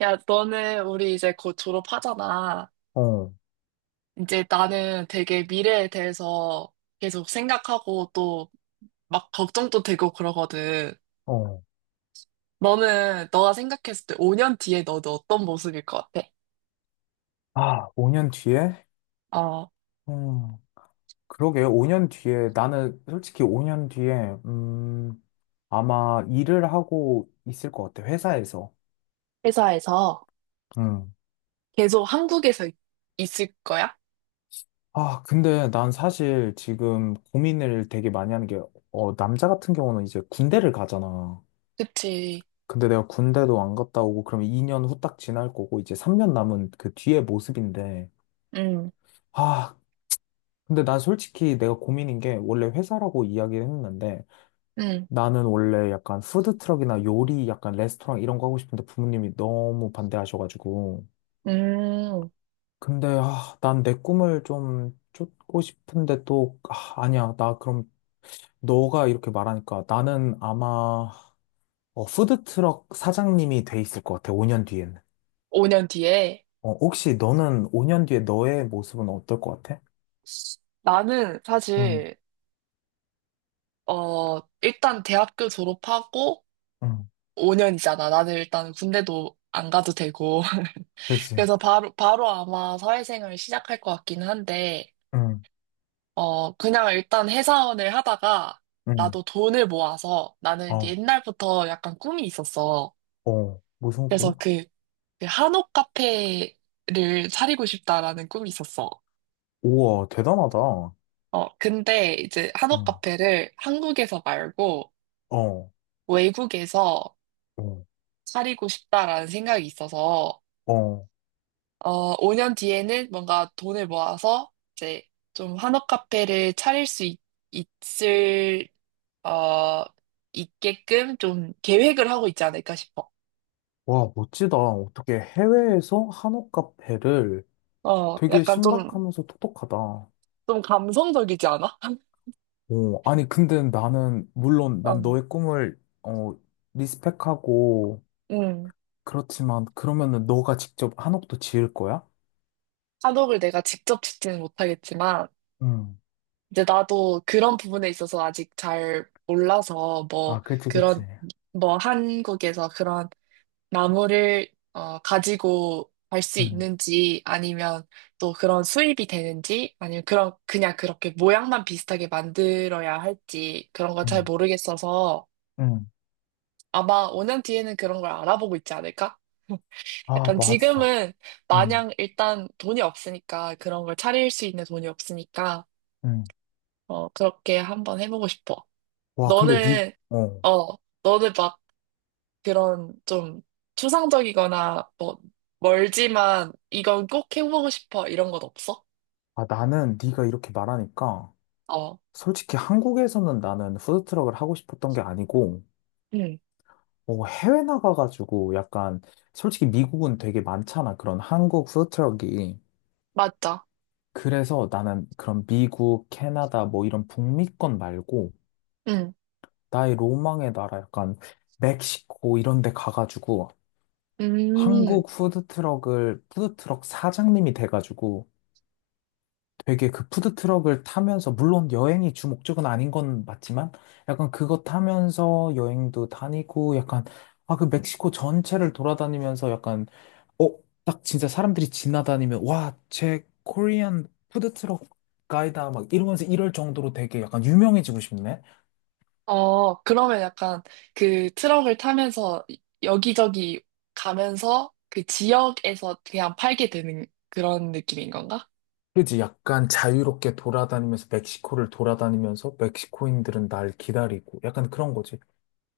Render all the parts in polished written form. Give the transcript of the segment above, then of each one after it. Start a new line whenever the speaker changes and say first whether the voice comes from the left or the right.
right: 야, 너는 우리 이제 곧 졸업하잖아.
left: 어,
right: 이제 나는 되게 미래에 대해서 계속 생각하고 또 막 걱정도 되고 그러거든.
left: 어.
right: 너는 너가 생각했을 때 5년 뒤에 너는 어떤 모습일 것 같아?
left: 아, 5년 뒤에?
right: 어,
left: 음, 그러게, 5년 뒤에. 나는 솔직히 5년 뒤에, 아마 일을 하고 있을 것 같아, 회사에서.
right: 회사에서
left: 음.
right: 계속 한국에서 있을 거야?
left: 아, 근데 난 사실 지금 고민을 되게 많이 하는 게, 어, 남자 같은 경우는 이제 군대를 가잖아.
right: 그치.
left: 근데 내가 군대도 안 갔다 오고, 그러면 2년 후딱 지날 거고, 이제 3년 남은 그 뒤의 모습인데,
right: 응,
left: 아, 근데 난 솔직히 내가 고민인 게, 원래 회사라고 이야기를 했는데,
right: 응,
left: 나는 원래 약간 푸드트럭이나 요리, 약간 레스토랑 이런 거 하고 싶은데 부모님이 너무 반대하셔가지고.
right: 음,
left: 근데, 아, 난 내 꿈을 좀 쫓고 싶은데 또, 아, 아니야. 나 그럼 너가 이렇게 말하니까 나는 아마 어, 푸드트럭 사장님이 돼 있을 것 같아. 5년 뒤에는.
right: 5년 뒤에.
left: 어, 혹시 너는 5년 뒤에 너의 모습은 어떨 것 같아?
right: 나는
left: 응,
right: 사실, 일단 대학교 졸업하고
left: 응,
right: 5년이잖아. 나는 일단 군대도 안 가도 되고.
left: 그치.
right: 그래서 바로 아마 사회생활 시작할 것 같기는 한데,
left: 응,
right: 그냥 일단 회사원을 하다가
left: 응,
right: 나도 돈을 모아서 나는 이제
left: 어,
right: 옛날부터 약간 꿈이 있었어.
left: 어, 무슨
right: 그래서
left: 꿈?
right: 그 한옥 카페를 차리고 싶다라는 꿈이 있었어.
left: 우와, 대단하다.
right: 근데 이제 한옥
left: 응,
right: 카페를 한국에서 말고
left: 어,
right: 외국에서
left: 어.
right: 차리고 싶다라는 생각이 있어서
left: 어.
right: 5년 뒤에는 뭔가 돈을 모아서 이제 좀 한옥 카페를 차릴 수 을 어, 있게끔 좀 계획을 하고 있지 않을까 싶어.
left: 와, 멋지다. 어떻게 해외에서 한옥 카페를 되게
right: 약간 좀,
left: 신박하면서 똑똑하다.
right: 좀 감성적이지 않아?
left: 어, 아니, 근데 나는, 물론
right: 어,
left: 난 너의 꿈을, 어, 리스펙하고,
right: 음.
left: 그렇지만, 그러면은 너가 직접 한옥도 지을 거야?
right: 한옥을 내가 직접 짓지는 못하겠지만,
left: 응.
right: 이제 나도 그런 부분에 있어서 아직 잘 몰라서, 뭐,
left: 아, 그치, 그치.
right: 그런, 뭐, 한국에서 그런 나무를 가지고 갈 수
left: 응,
right: 있는지 아니면 또 그런 수입이 되는지 아니면 그런 그냥 그렇게 모양만 비슷하게 만들어야 할지 그런 건 잘
left: 응,
right: 모르겠어서
left: 응.
right: 아마 5년 뒤에는 그런 걸 알아보고 있지 않을까?
left: 아,
right: 약간
left: 맞아.
right: 지금은
left: 응,
right: 마냥 일단 돈이 없으니까 그런 걸 차릴 수 있는 돈이 없으니까
left: 응.
right: 그렇게 한번 해보고 싶어.
left: 와, 근데 니,
right: 너는
left: 어.
right: 어 너는 그런 좀 추상적이거나 뭐 멀지만 이건 꼭 해보고 싶어 이런 건 없어?
left: 아, 나는 네가 이렇게 말하니까,
right: 어,
left: 솔직히 한국에서는 나는 푸드트럭을 하고 싶었던 게 아니고,
right: 응,
left: 어, 해외 나가가지고 약간 솔직히 미국은 되게 많잖아. 그런 한국 푸드트럭이.
right: 맞죠.
left: 그래서 나는 그런 미국, 캐나다 뭐 이런 북미권 말고
right: 응,
left: 나의 로망의 나라 약간 멕시코 이런 데 가가지고
right: 음,
left: 한국 푸드트럭을 푸드트럭 사장님이 돼가지고 되게 그 푸드트럭을 타면서, 물론 여행이 주 목적은 아닌 건 맞지만, 약간 그거 타면서 여행도 다니고, 약간, 아, 그 멕시코 전체를 돌아다니면서 약간, 어, 딱 진짜 사람들이 지나다니면, 와, 제 코리안 푸드트럭 가이다, 막 이러면서 이럴 정도로 되게 약간 유명해지고 싶네?
right: 그러면 약간 그 트럭을 타면서 여기저기 가면서 그 지역에서 그냥 팔게 되는 그런 느낌인 건가?
left: 그지? 약간 자유롭게 돌아다니면서, 멕시코를 돌아다니면서, 멕시코인들은 날 기다리고, 약간 그런 거지.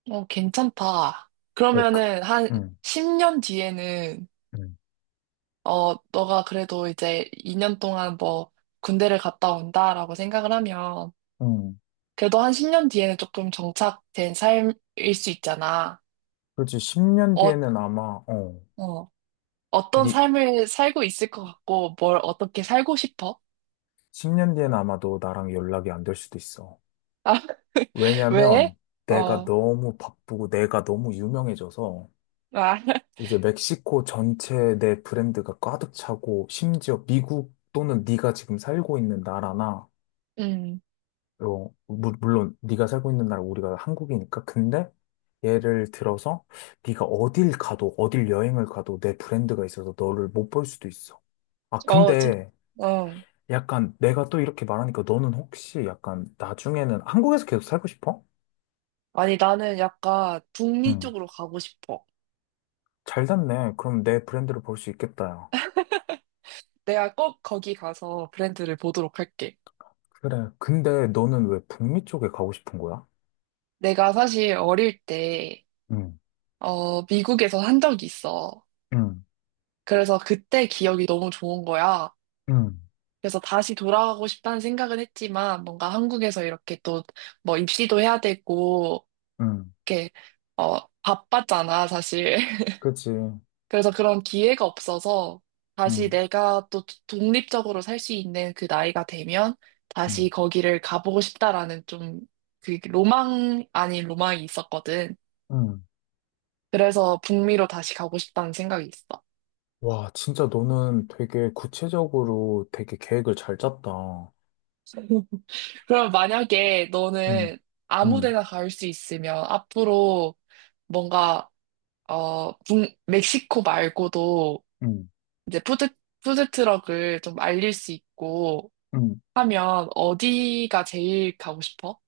right: 괜찮다.
left: 어, 그,
right: 그러면은 한
left: 음,
right: 10년 뒤에는
left: 음.
right: 너가 그래도 이제 2년 동안 뭐 군대를 갔다 온다라고 생각을 하면
left: 음.
right: 그래도 한 10년 뒤에는 조금 정착된 삶일 수 있잖아.
left: 그렇지. 10년
right: 어,
left: 뒤에는 아마, 어,
right: 어, 어떤
left: 니,
right: 삶을 살고 있을 것 같고, 뭘 어떻게 살고 싶어?
left: 10년 뒤에는 아마도 나랑 연락이 안 될 수도 있어.
right: 아, 왜?
left: 왜냐면 내가
right: 어,
left: 너무 바쁘고 내가 너무 유명해져서
right: 아,
left: 이제 멕시코 전체에 내 브랜드가 가득 차고 심지어 미국 또는 네가 지금 살고 있는 나라나,
right: 음,
left: 어, 물론 네가 살고 있는 나라 우리가 한국이니까. 근데 예를 들어서 네가 어딜 가도 어딜 여행을 가도 내 브랜드가 있어서 너를 못 볼 수도 있어. 아,
right: 어, 좀,
left: 근데
right: 어.
left: 약간 내가 또 이렇게 말하니까 너는 혹시 약간 나중에는 한국에서 계속 살고 싶어?
right: 아니, 나는 약간 북미
left: 응.
right: 쪽으로 가고 싶어.
left: 잘 됐네. 그럼 내 브랜드를 볼 수 있겠다. 야.
right: 내가 꼭 거기 가서 브랜드를 보도록 할게.
left: 그래. 근데 너는 왜 북미 쪽에 가고 싶은 거야?
right: 내가 사실 어릴 때,
left: 응,
right: 미국에서 한 적이 있어.
left: 응,
right: 그래서 그때 기억이 너무 좋은 거야.
left: 응,
right: 그래서 다시 돌아가고 싶다는 생각은 했지만 뭔가 한국에서 이렇게 또 뭐 입시도 해야 되고
left: 응.
right: 이렇게 바빴잖아 사실.
left: 그치.
right: 그래서 그런 기회가 없어서 다시
left: 응,
right: 내가 또 독립적으로 살 수 있는 그 나이가 되면 다시
left: 응,
right: 거기를 가보고 싶다라는 좀 그 로망 아닌 로망이 있었거든.
left: 응.
right: 그래서 북미로 다시 가고 싶다는 생각이 있어.
left: 와, 진짜 너는 되게 구체적으로 되게 계획을 잘 짰다.
right: 그럼 만약에
left: 응,
right: 너는 아무
left: 응,
right: 데나 갈 수 있으면 앞으로 뭔가 멕시코 말고도
left: 응,
right: 이제 푸드트럭을 좀 알릴 수 있고
left: 응.
right: 하면 어디가 제일 가고 싶어?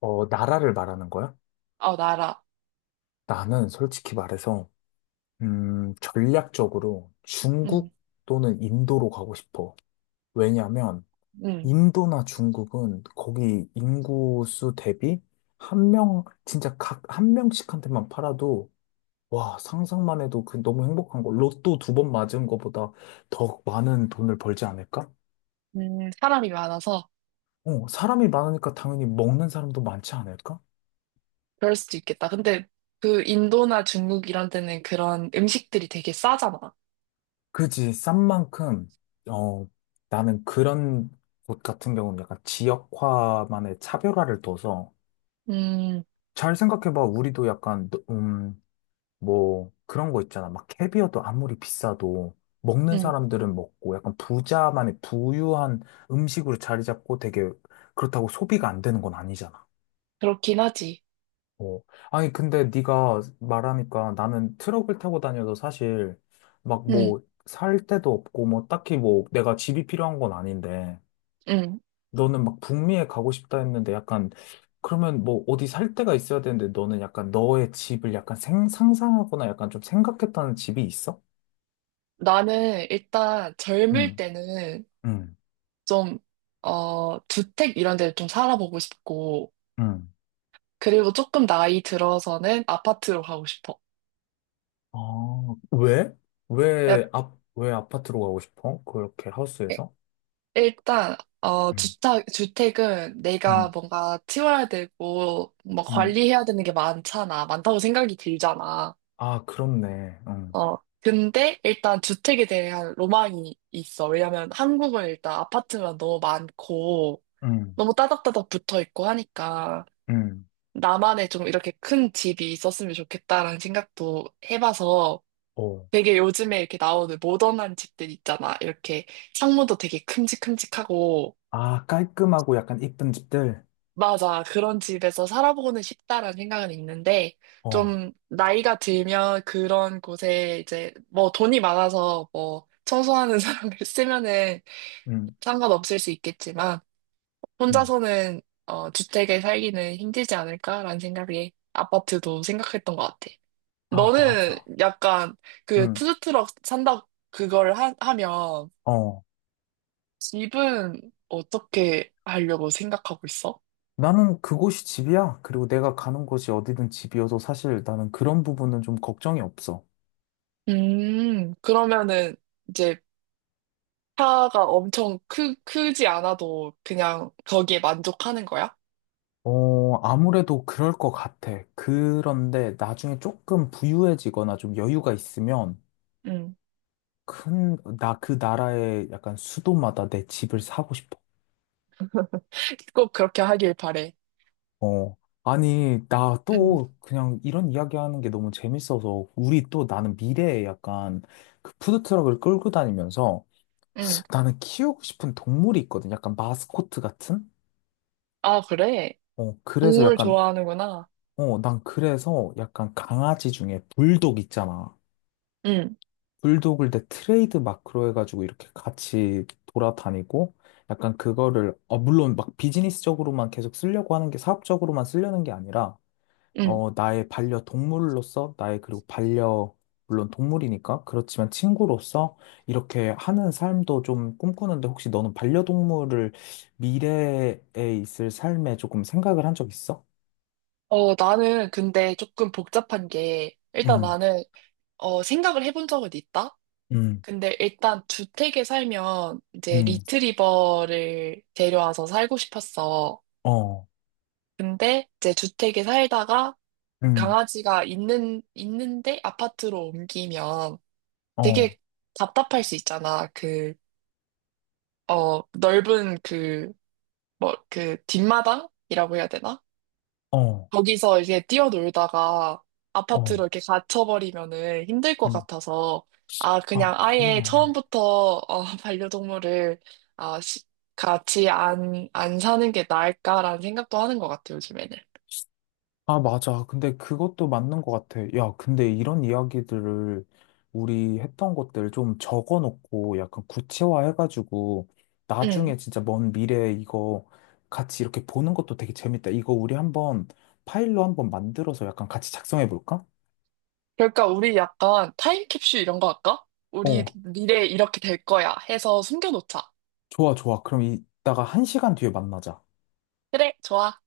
left: 어, 나라를 말하는 거야?
right: 어, 나라.
left: 나는 솔직히 말해서 전략적으로
right: 응,
left: 중국 또는 인도로 가고 싶어. 왜냐면
right: 응,
left: 인도나 중국은 거기 인구수 대비 한 명, 진짜 각 한 명씩한테만 팔아도 와, 상상만 해도 그 너무 행복한 거. 로또 두 번 맞은 거보다 더 많은 돈을 벌지 않을까?
right: 사람이 많아서
left: 어, 사람이 많으니까 당연히 먹는 사람도 많지 않을까?
right: 그럴 수도 있겠다. 근데 그 인도나 중국 이런 데는 그런 음식들이 되게 싸잖아.
left: 그지, 싼 만큼, 어, 나는 그런 곳 같은 경우는 약간 지역화만의 차별화를 둬서
right: 음,
left: 잘 생각해봐. 우리도 약간, 뭐, 그런 거 있잖아. 막 캐비어도 아무리 비싸도 먹는
right: 음,
left: 사람들은 먹고 약간 부자만의 부유한 음식으로 자리 잡고 되게 그렇다고 소비가 안 되는 건 아니잖아.
right: 그렇긴 하지.
left: 어. 아니, 근데 네가 말하니까 나는 트럭을 타고 다녀도 사실 막
right: 음,
left: 뭐 살 데도 없고 뭐 딱히 뭐 내가 집이 필요한 건 아닌데
right: 음.
left: 너는 막 북미에 가고 싶다 했는데 약간 그러면 뭐 어디 살 데가 있어야 되는데 너는 약간 너의 집을 약간 상상하거나 약간 좀 생각했다는 집이 있어?
right: 나는 일단 젊을
left: 응,
right: 때는
left: 응,
right: 좀, 주택 이런 데를 좀 살아보고 싶고,
left: 응.
right: 그리고 조금 나이 들어서는 아파트로 가고 싶어.
left: 아, 왜? 왜
right: 약-
left: 아, 왜 아파트로 가고 싶어? 그렇게 하우스에서?
right: 일단,
left: 응,
right: 주택은 내가
left: 응,
right: 뭔가 치워야 되고, 뭐
left: 응.
right: 관리해야 되는 게 많잖아. 많다고 생각이 들잖아.
left: 아, 그렇네. 응,
right: 근데 일단 주택에 대한 로망이 있어. 왜냐면 한국은 일단 아파트만 너무 많고,
left: 응,
right: 너무 따닥따닥 붙어 있고 하니까,
left: 응.
right: 나만의 좀 이렇게 큰 집이 있었으면 좋겠다라는 생각도 해봐서,
left: 어.
right: 되게 요즘에 이렇게 나오는 모던한 집들 있잖아. 이렇게 창문도 되게 큼직큼직하고.
left: 아, 깔끔하고 약간 이쁜 집들.
right: 맞아. 그런 집에서 살아보고는 싶다라는 생각은 있는데,
left: 어,
right: 좀 나이가 들면 그런 곳에 이제 뭐 돈이 많아서 뭐 청소하는 사람을 쓰면은
left: 응,
right: 상관없을 수 있겠지만,
left: 응.
right: 혼자서는 주택에 살기는 힘들지 않을까라는 생각에 아파트도 생각했던 것 같아.
left: 아,
right: 너는
left: 맞아.
right: 약간 그
left: 응.
right: 푸드트럭 산다 그걸 하면
left: 어.
right: 집은 어떻게 하려고 생각하고 있어?
left: 나는 그곳이 집이야. 그리고 내가 가는 곳이 어디든 집이어서 사실 나는 그런 부분은 좀 걱정이 없어.
right: 그러면은 이제 차가 엄청 크지 않아도 그냥 거기에 만족하는 거야?
left: 어, 아무래도 그럴 것 같아. 그런데 나중에 조금 부유해지거나 좀 여유가 있으면
right: 음,
left: 큰, 나 그 나라의 약간 수도마다 내 집을 사고 싶어.
right: 꼭 그렇게 하길 바래.
left: 어, 아니, 나
right: 음,
left: 또 그냥 이런 이야기 하는 게 너무 재밌어서 우리 또 나는 미래에 약간 그 푸드트럭을 끌고 다니면서
right: 음.
left: 나는 키우고 싶은 동물이 있거든. 약간 마스코트 같은?
right: 아, 그래?
left: 어, 그래서
right: 동물
left: 약간,
right: 좋아하는구나.
left: 어, 난 그래서 약간 강아지 중에 불독 있잖아.
right: 음,
left: 불독을 내 트레이드 마크로 해가지고 이렇게 같이 돌아다니고, 약간 그거를, 어, 물론 막 비즈니스적으로만 계속 쓰려고 하는 게 사업적으로만 쓰려는 게 아니라,
right: 음.
left: 어, 나의 반려동물로서, 나의 그리고 반려, 물론 동물이니까, 그렇지만 친구로서 이렇게 하는 삶도 좀 꿈꾸는데, 혹시 너는 반려동물을 미래에 있을 삶에 조금 생각을 한 적 있어?
right: 나는 근데 조금 복잡한 게, 일단
left: 응,
right: 나는, 생각을 해본 적은 있다?
left: 응.
right: 근데 일단 주택에 살면 이제
left: 음,
right: 리트리버를 데려와서 살고 싶었어.
left: 어,
right: 근데 이제 주택에 살다가
left: 음,
right: 강아지가 있는데 아파트로 옮기면
left: 어,
right: 되게 답답할 수 있잖아. 넓은 뭐, 그 뒷마당이라고 해야 되나?
left: 어,
right: 거기서 이제 뛰어놀다가 아파트로
left: 어,
right: 이렇게 갇혀버리면은 힘들 것
left: 음.
right: 같아서, 아, 그냥
left: 아,
right: 아예
left: 그렇네.
right: 처음부터, 반려동물을, 아, 같이 안 사는 게 나을까라는 생각도 하는 것 같아, 요즘에는.
left: 아, 맞아. 근데 그것도 맞는 것 같아. 야, 근데 이런 이야기들을 우리 했던 것들 좀 적어 놓고 약간 구체화해가지고
right: 응.
left: 나중에 진짜 먼 미래에 이거 같이 이렇게 보는 것도 되게 재밌다. 이거 우리 한번 파일로 한번 만들어서 약간 같이 작성해 볼까?
right: 그러니까 우리 약간 타임캡슐 이런 거 할까? 우리
left: 어,
right: 미래에 이렇게 될 거야 해서 숨겨놓자.
left: 좋아, 좋아. 그럼 이따가 한 시간 뒤에 만나자.
right: 그래, 좋아.